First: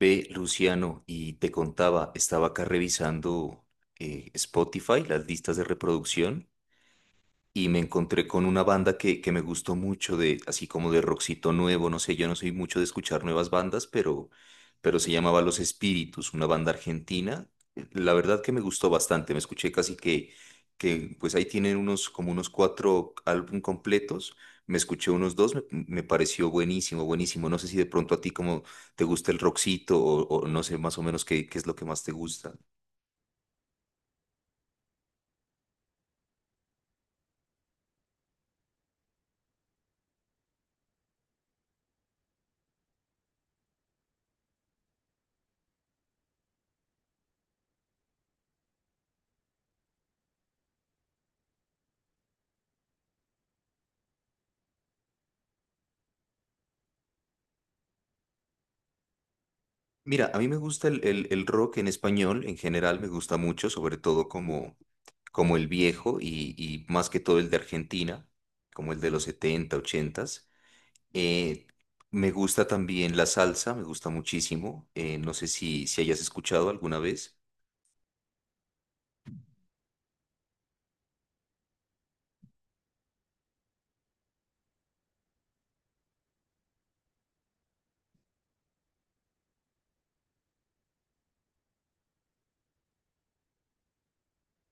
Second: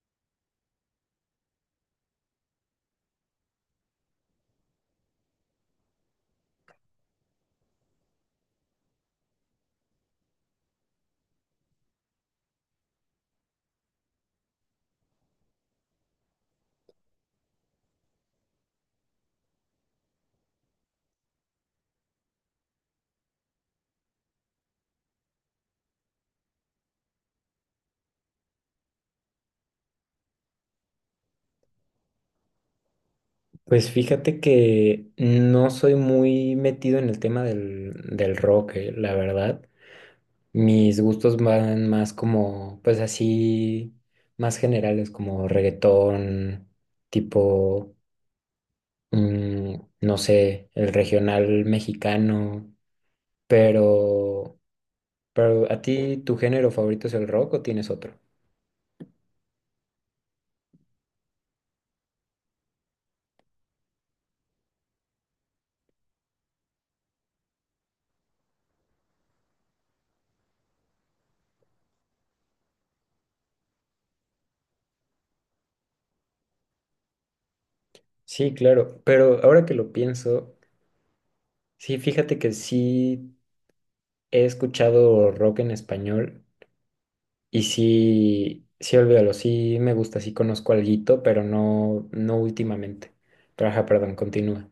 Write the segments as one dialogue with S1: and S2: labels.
S1: Ve, Luciano, y te contaba, estaba acá revisando Spotify, las listas de reproducción, y me encontré con una banda que me gustó mucho, de, así como de rockcito nuevo, no sé, yo no soy mucho de escuchar nuevas bandas, pero se llamaba Los Espíritus, una banda argentina. La verdad que me gustó bastante, me escuché casi que pues ahí tienen unos, como unos cuatro álbum completos, me escuché unos dos, me pareció buenísimo, buenísimo. No sé si de pronto a ti como te gusta el rockcito o no sé más o menos qué es lo que más te gusta.
S2: Pues fíjate que no soy muy metido en el tema del rock, la verdad. Mis gustos van más como, pues así, más generales, como reggaetón, tipo, mm, no sé, el regional mexicano. Pero, pero ¿a ti tu género favorito es el rock o tienes otro?
S1: Mira, a mí me gusta el rock en español, en general me gusta mucho, sobre todo como el viejo y más que todo el de Argentina, como el de los setenta, 80. Eh, Me gusta también la salsa, me gusta muchísimo. No sé si hayas escuchado alguna vez.
S2: Sí, claro, pero ahora que lo pienso, sí, fíjate que sí he escuchado rock en español. Y sí, sí, olvídalo, sí me gusta, sí conozco alguito, pero no, no últimamente. Pero ajá, perdón, continúa.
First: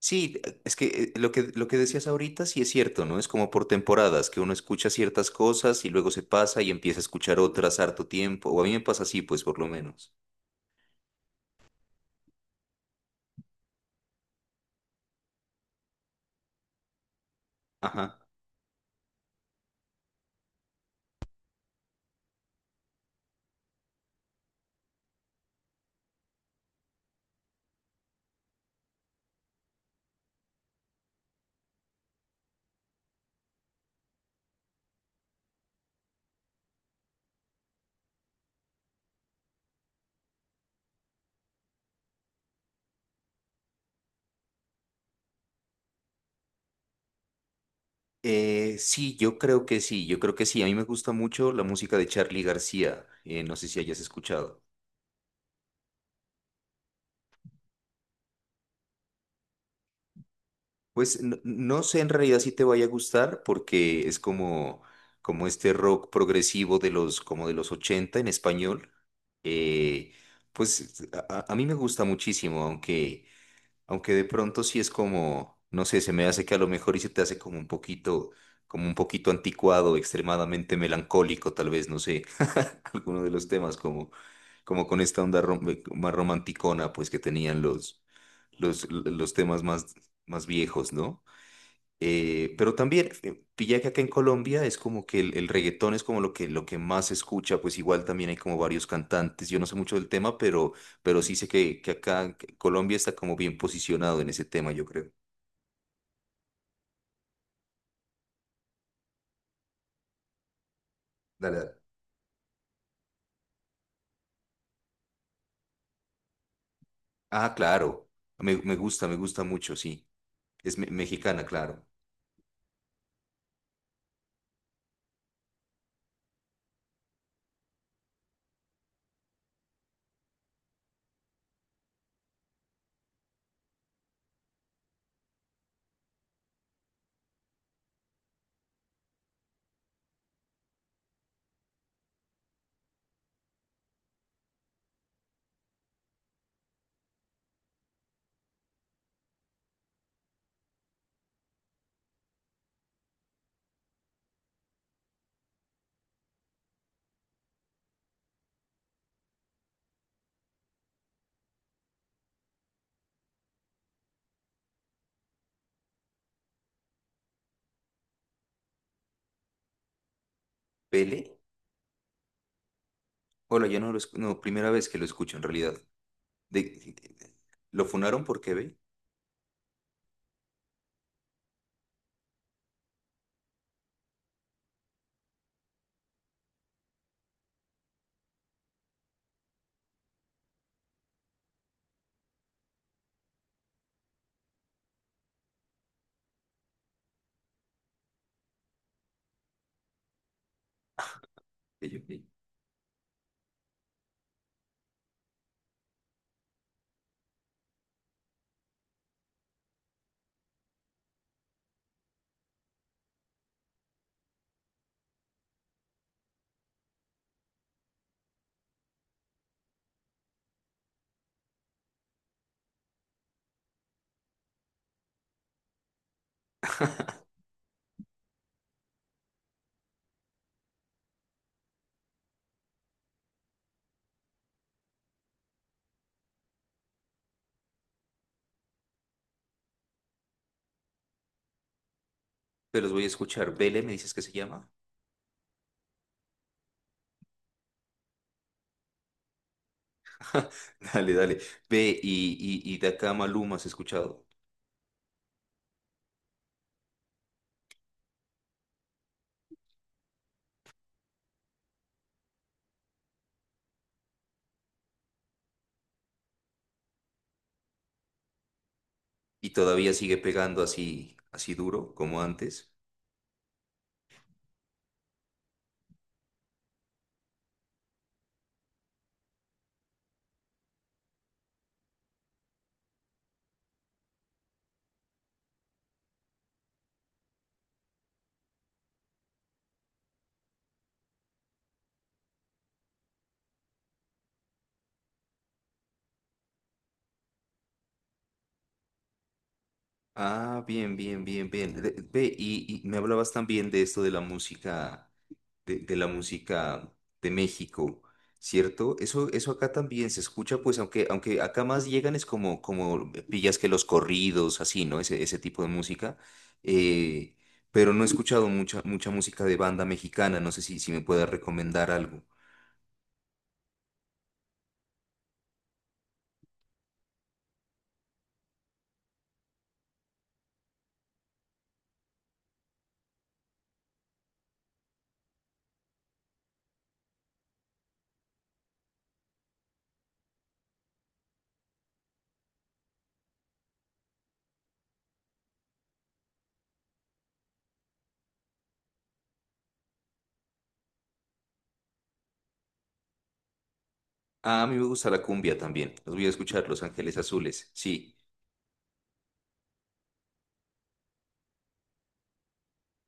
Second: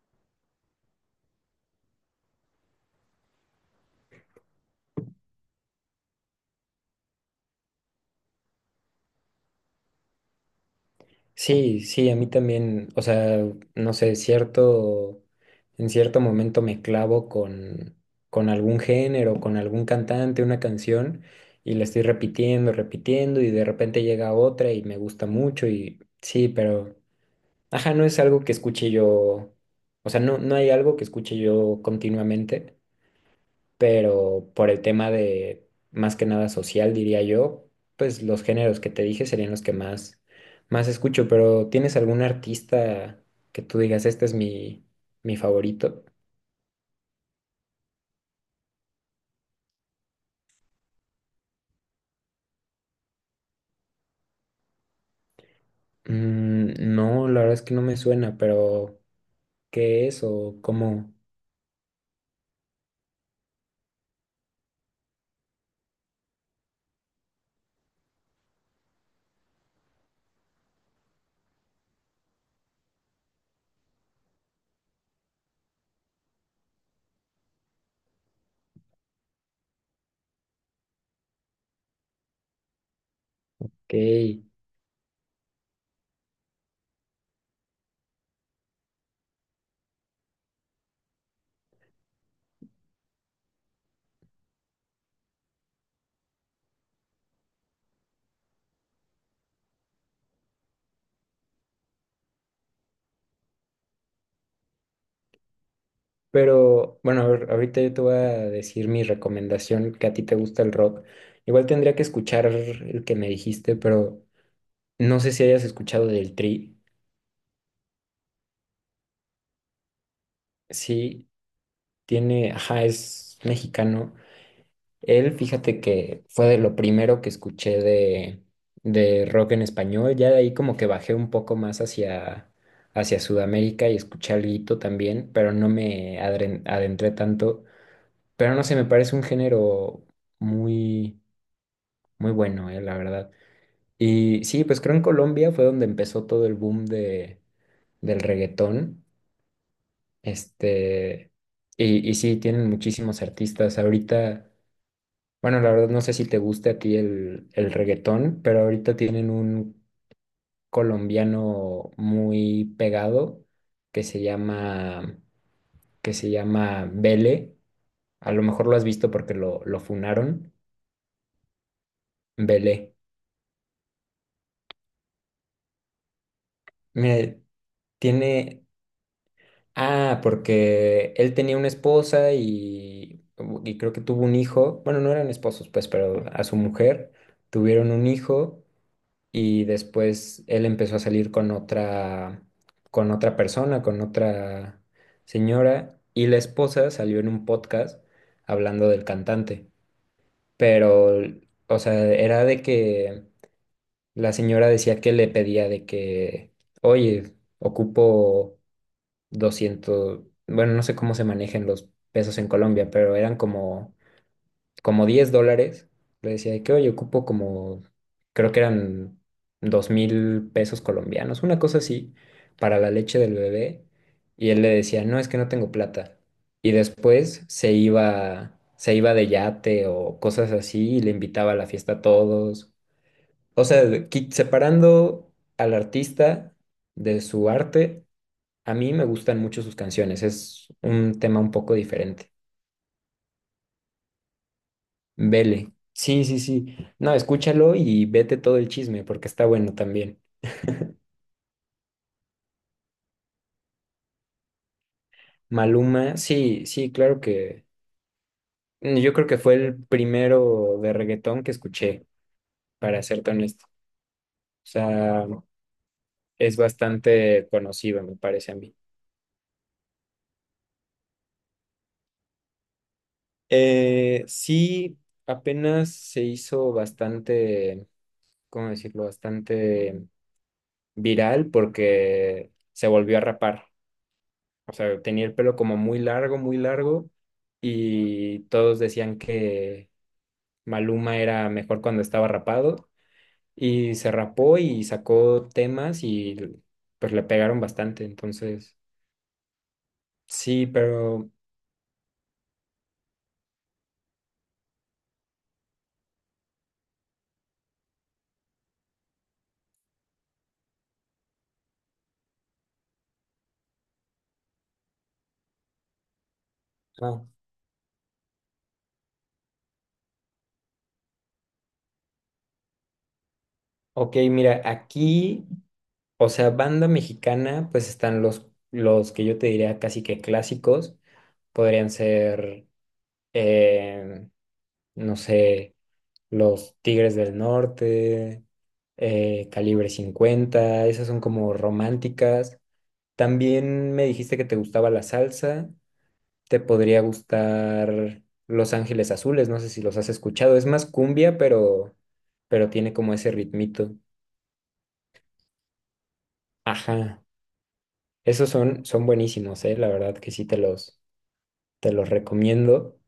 S1: Sí, es que lo que decías ahorita sí es cierto, ¿no? Es como por temporadas, que uno escucha ciertas cosas y luego se pasa y empieza a escuchar otras harto tiempo, o a mí me pasa así, pues por lo menos.
S2: Sí, sí, a mí también, o sea, no sé, cierto, en cierto momento me clavo con,
S1: Ajá.
S2: con algún género, con algún cantante, una canción, y la estoy repitiendo, repitiendo, y de repente llega otra y me gusta mucho, y sí, pero, ajá, no es algo que escuche yo, o sea, no, no hay algo que escuche yo continuamente pero por el tema de más que nada social, diría yo, pues los géneros que te dije serían los que más escucho, pero ¿tienes algún artista que tú digas, este es mi favorito?
S1: Sí, yo creo que sí, yo creo que sí. A mí me gusta mucho la música de Charly García. No sé si hayas escuchado.
S2: No, la verdad es que no me suena, pero ¿qué es o cómo?
S1: Pues no, no sé en realidad si te vaya a gustar porque es como este rock progresivo como de los 80 en español. Eh, pues a mí me gusta muchísimo, aunque aunque de pronto sí es como, no sé, se me hace que a lo mejor y se te hace como un poquito anticuado, extremadamente melancólico, tal vez, no sé, alguno de los temas como,
S2: ¿Qué?
S1: como con esta onda más romanticona, pues que tenían los temas más viejos, ¿no? Pero también pilla que acá en Colombia es como que el reggaetón es como lo que más se escucha, pues igual también hay como varios cantantes, yo no sé mucho del tema, pero sí sé que acá que Colombia está como bien posicionado en ese tema, yo creo.
S2: Pero bueno, a ver, ahorita yo te voy a decir mi recomendación, que a ti te gusta el rock.
S1: Dale,
S2: Igual
S1: dale.
S2: tendría que escuchar el que me dijiste, pero no sé si hayas escuchado del Tri.
S1: Ah, claro, me gusta, me gusta mucho, sí, es
S2: Sí,
S1: mexicana, claro.
S2: tiene, ajá, es mexicano. Él, fíjate que fue de lo primero que escuché de rock en español. Ya de ahí como que bajé un poco más hacia, Sudamérica y escuché alguito también, pero no me adentré tanto. Pero no sé, me parece un género muy, muy bueno, la verdad. Y sí, pues creo en Colombia fue donde empezó todo el boom del reggaetón. Este, y sí, tienen muchísimos artistas. Ahorita. Bueno, la verdad no sé si te guste a ti el reggaetón, pero ahorita tienen un colombiano muy pegado que se llama, que se llama Vele. A lo mejor lo has visto porque lo funaron.
S1: ¿Pele?
S2: Vele.
S1: Hola, yo no lo escu- no, primera vez que lo escucho en realidad. De,
S2: Mira,
S1: ¿Lo funaron porque
S2: tiene.
S1: ve?
S2: Ah, porque él tenía una esposa y creo que tuvo un hijo. Bueno, no eran esposos, pues, pero a su mujer tuvieron un hijo y después él empezó a salir con otra persona, con otra señora, y la esposa salió en un podcast hablando del cantante, pero, o
S1: Que
S2: sea,
S1: yo- que-
S2: era de que la señora decía que le pedía de que, oye, ocupo 200 bueno, no sé cómo se manejan los pesos en Colombia, pero eran como 10 dólares. Le decía de que, oye, ocupo como, creo que eran 2.000 pesos colombianos, una cosa así, para la leche del bebé. Y él le decía, no, es que no tengo plata. Y después se iba de yate o cosas así y le invitaba a la fiesta a todos. O sea, separando al artista de su arte, a mí me gustan mucho sus canciones. Es un tema un poco diferente.
S1: Pero los voy a escuchar. ¿Vele me dices que se llama?
S2: Vele. Sí, sí, sí. No, escúchalo y vete todo el chisme porque está bueno también.
S1: Dale, dale. Ve y de acá Maluma has escuchado.
S2: Maluma, sí, sí, claro que yo creo que fue el primero de reggaetón que escuché, para serte honesto. O sea, es bastante conocido, me parece a mí.
S1: Y todavía sigue pegando así duro como antes.
S2: Sí, apenas se hizo bastante, ¿cómo decirlo? Bastante viral porque se volvió a rapar. O sea, tenía el pelo como muy largo, y todos decían que Maluma era mejor cuando estaba rapado, y se rapó y sacó temas y pues le pegaron bastante, entonces,
S1: Ah,
S2: sí,
S1: bien, bien,
S2: pero,
S1: bien, bien. Ve y me hablabas también de esto de la música, de la música de México, ¿cierto? Eso acá también se escucha, pues, aunque acá más llegan es como pillas que los corridos, así, ¿no? Ese tipo de música.
S2: ah,
S1: Eh, pero no he escuchado mucha, mucha música de banda mexicana. No sé si me puedas recomendar algo.
S2: ok, mira, aquí, o sea, banda mexicana, pues están los que yo te diría casi que clásicos, podrían ser, eh, no sé. Los Tigres del Norte, Calibre 50. Esas son como románticas. También me dijiste que te gustaba la salsa, te podría gustar Los Ángeles Azules, no sé si los has escuchado, es más cumbia, pero, tiene como ese ritmito.
S1: Ah, a mí me gusta la cumbia también. Los voy a escuchar, Los Ángeles
S2: Ajá,
S1: Azules. Sí.
S2: esos son buenísimos, la verdad que sí te los recomiendo,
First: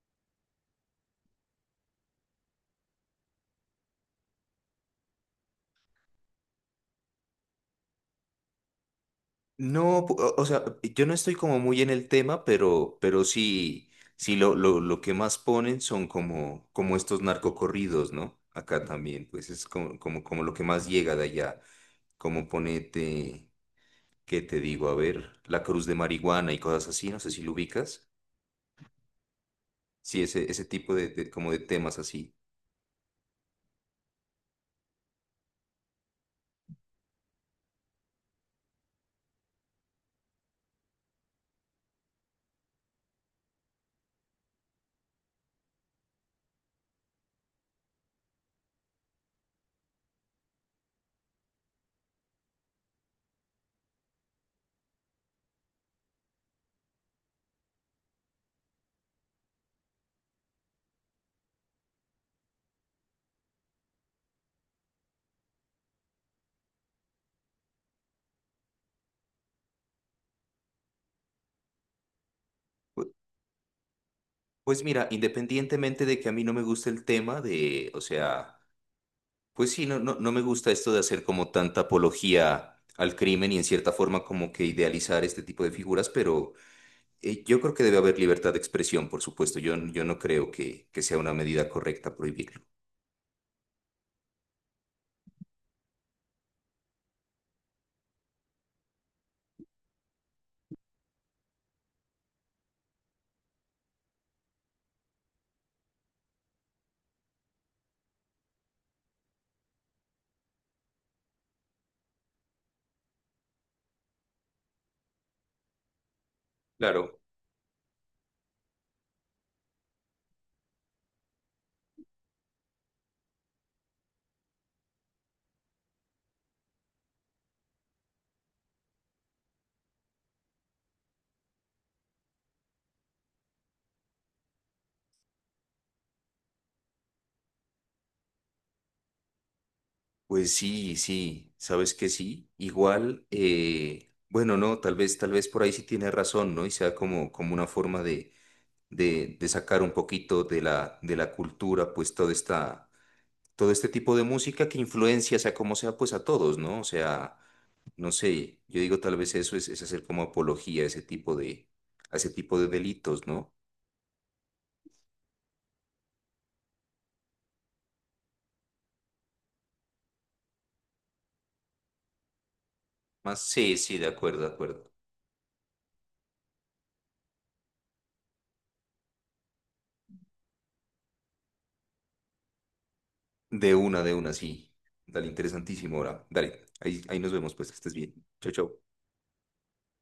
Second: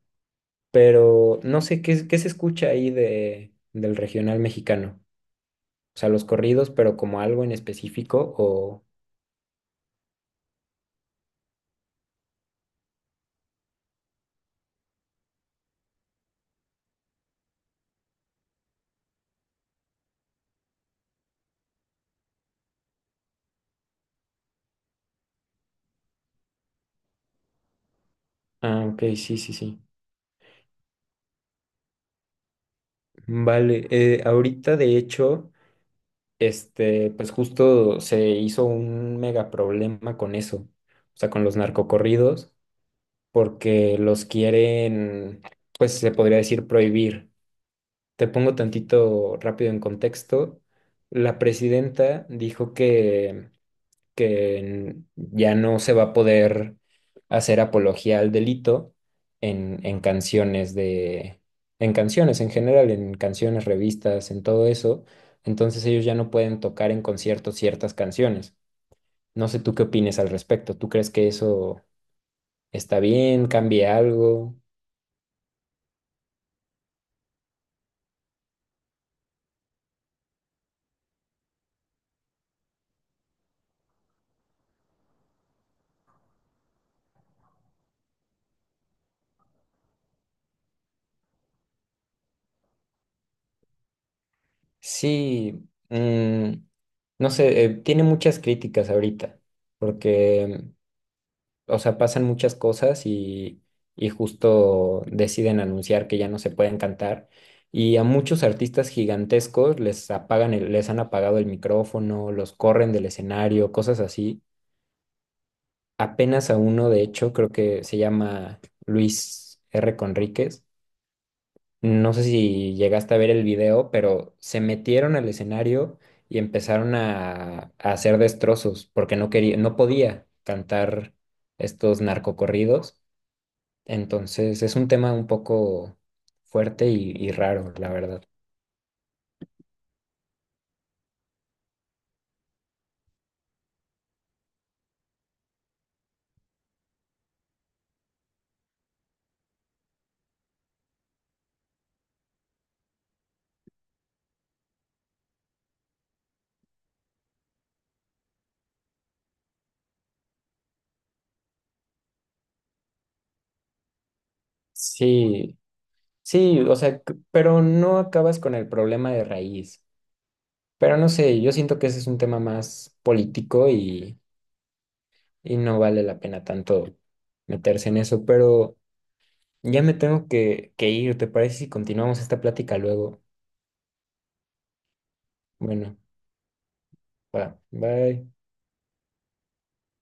S2: pero no sé qué se escucha ahí del regional mexicano. O sea, los corridos, pero como algo en específico o.
S1: No, o sea, yo no estoy como muy en el tema, pero sí, sí lo que más ponen son como estos narcocorridos, ¿no? Acá también, pues es como lo que más llega de allá. Como ponete, ¿qué te digo? A ver, La Cruz de Marihuana y cosas así, no sé si lo ubicas.
S2: Ah, ok, sí, sí, sí.
S1: Sí, ese tipo como de temas así.
S2: Vale, ahorita de hecho, este, pues justo se hizo un mega problema con eso, o sea, con los narcocorridos, porque los quieren, pues se podría decir prohibir. Te pongo tantito rápido en contexto. La presidenta dijo que ya no se va a poder hacer apología al delito en canciones en canciones en general, en canciones, revistas, en todo eso. Entonces ellos ya no pueden tocar en conciertos ciertas canciones. No sé tú qué opines al respecto. ¿Tú crees que eso está
S1: Pu-
S2: bien? ¿Cambia algo?
S1: Pues mira, independientemente de que a mí no me guste el tema de, o sea, pues sí, no, no, no me gusta esto de hacer como tanta apología al crimen y en cierta forma como que idealizar este tipo de figuras, pero yo creo que debe haber libertad de expresión, por supuesto. Yo no creo que sea una medida correcta prohibirlo.
S2: Sí, no sé, tiene muchas críticas ahorita, porque o sea, pasan muchas cosas y justo deciden anunciar que ya no se pueden cantar. Y a muchos artistas gigantescos les apagan les han apagado el micrófono, los corren del escenario, cosas así. Apenas a uno, de
S1: Claro.
S2: hecho, creo que se llama Luis R. Conríquez. No sé si llegaste a ver el video, pero se metieron al escenario y empezaron a hacer destrozos porque no quería, no podía cantar estos narcocorridos. Entonces es un tema un poco fuerte y raro, la verdad.
S1: Pues sí, sí, sabes que sí. Igual, bueno, no, tal vez por ahí sí tiene razón, ¿no? Y sea como una forma de sacar un poquito de la cultura, pues toda esta todo este tipo de música que influencia, sea como sea, pues a todos, ¿no? O sea, no sé, yo digo tal vez eso es hacer como apología a ese tipo de delitos, ¿no?
S2: Sí, sí, o sea, pero no acabas con el problema de raíz. Pero no sé, yo siento que ese es un tema más
S1: Más,
S2: político
S1: sí, sí, de
S2: y,
S1: acuerdo, de acuerdo.
S2: y no vale la pena tanto meterse en eso. Pero ya me tengo que ir, ¿te parece si continuamos esta plática luego?
S1: De una, sí. Dale, interesantísimo
S2: Bueno,
S1: ahora. Dale, ahí nos
S2: va,
S1: vemos, pues que estés bien.
S2: bye.
S1: Chau, chau.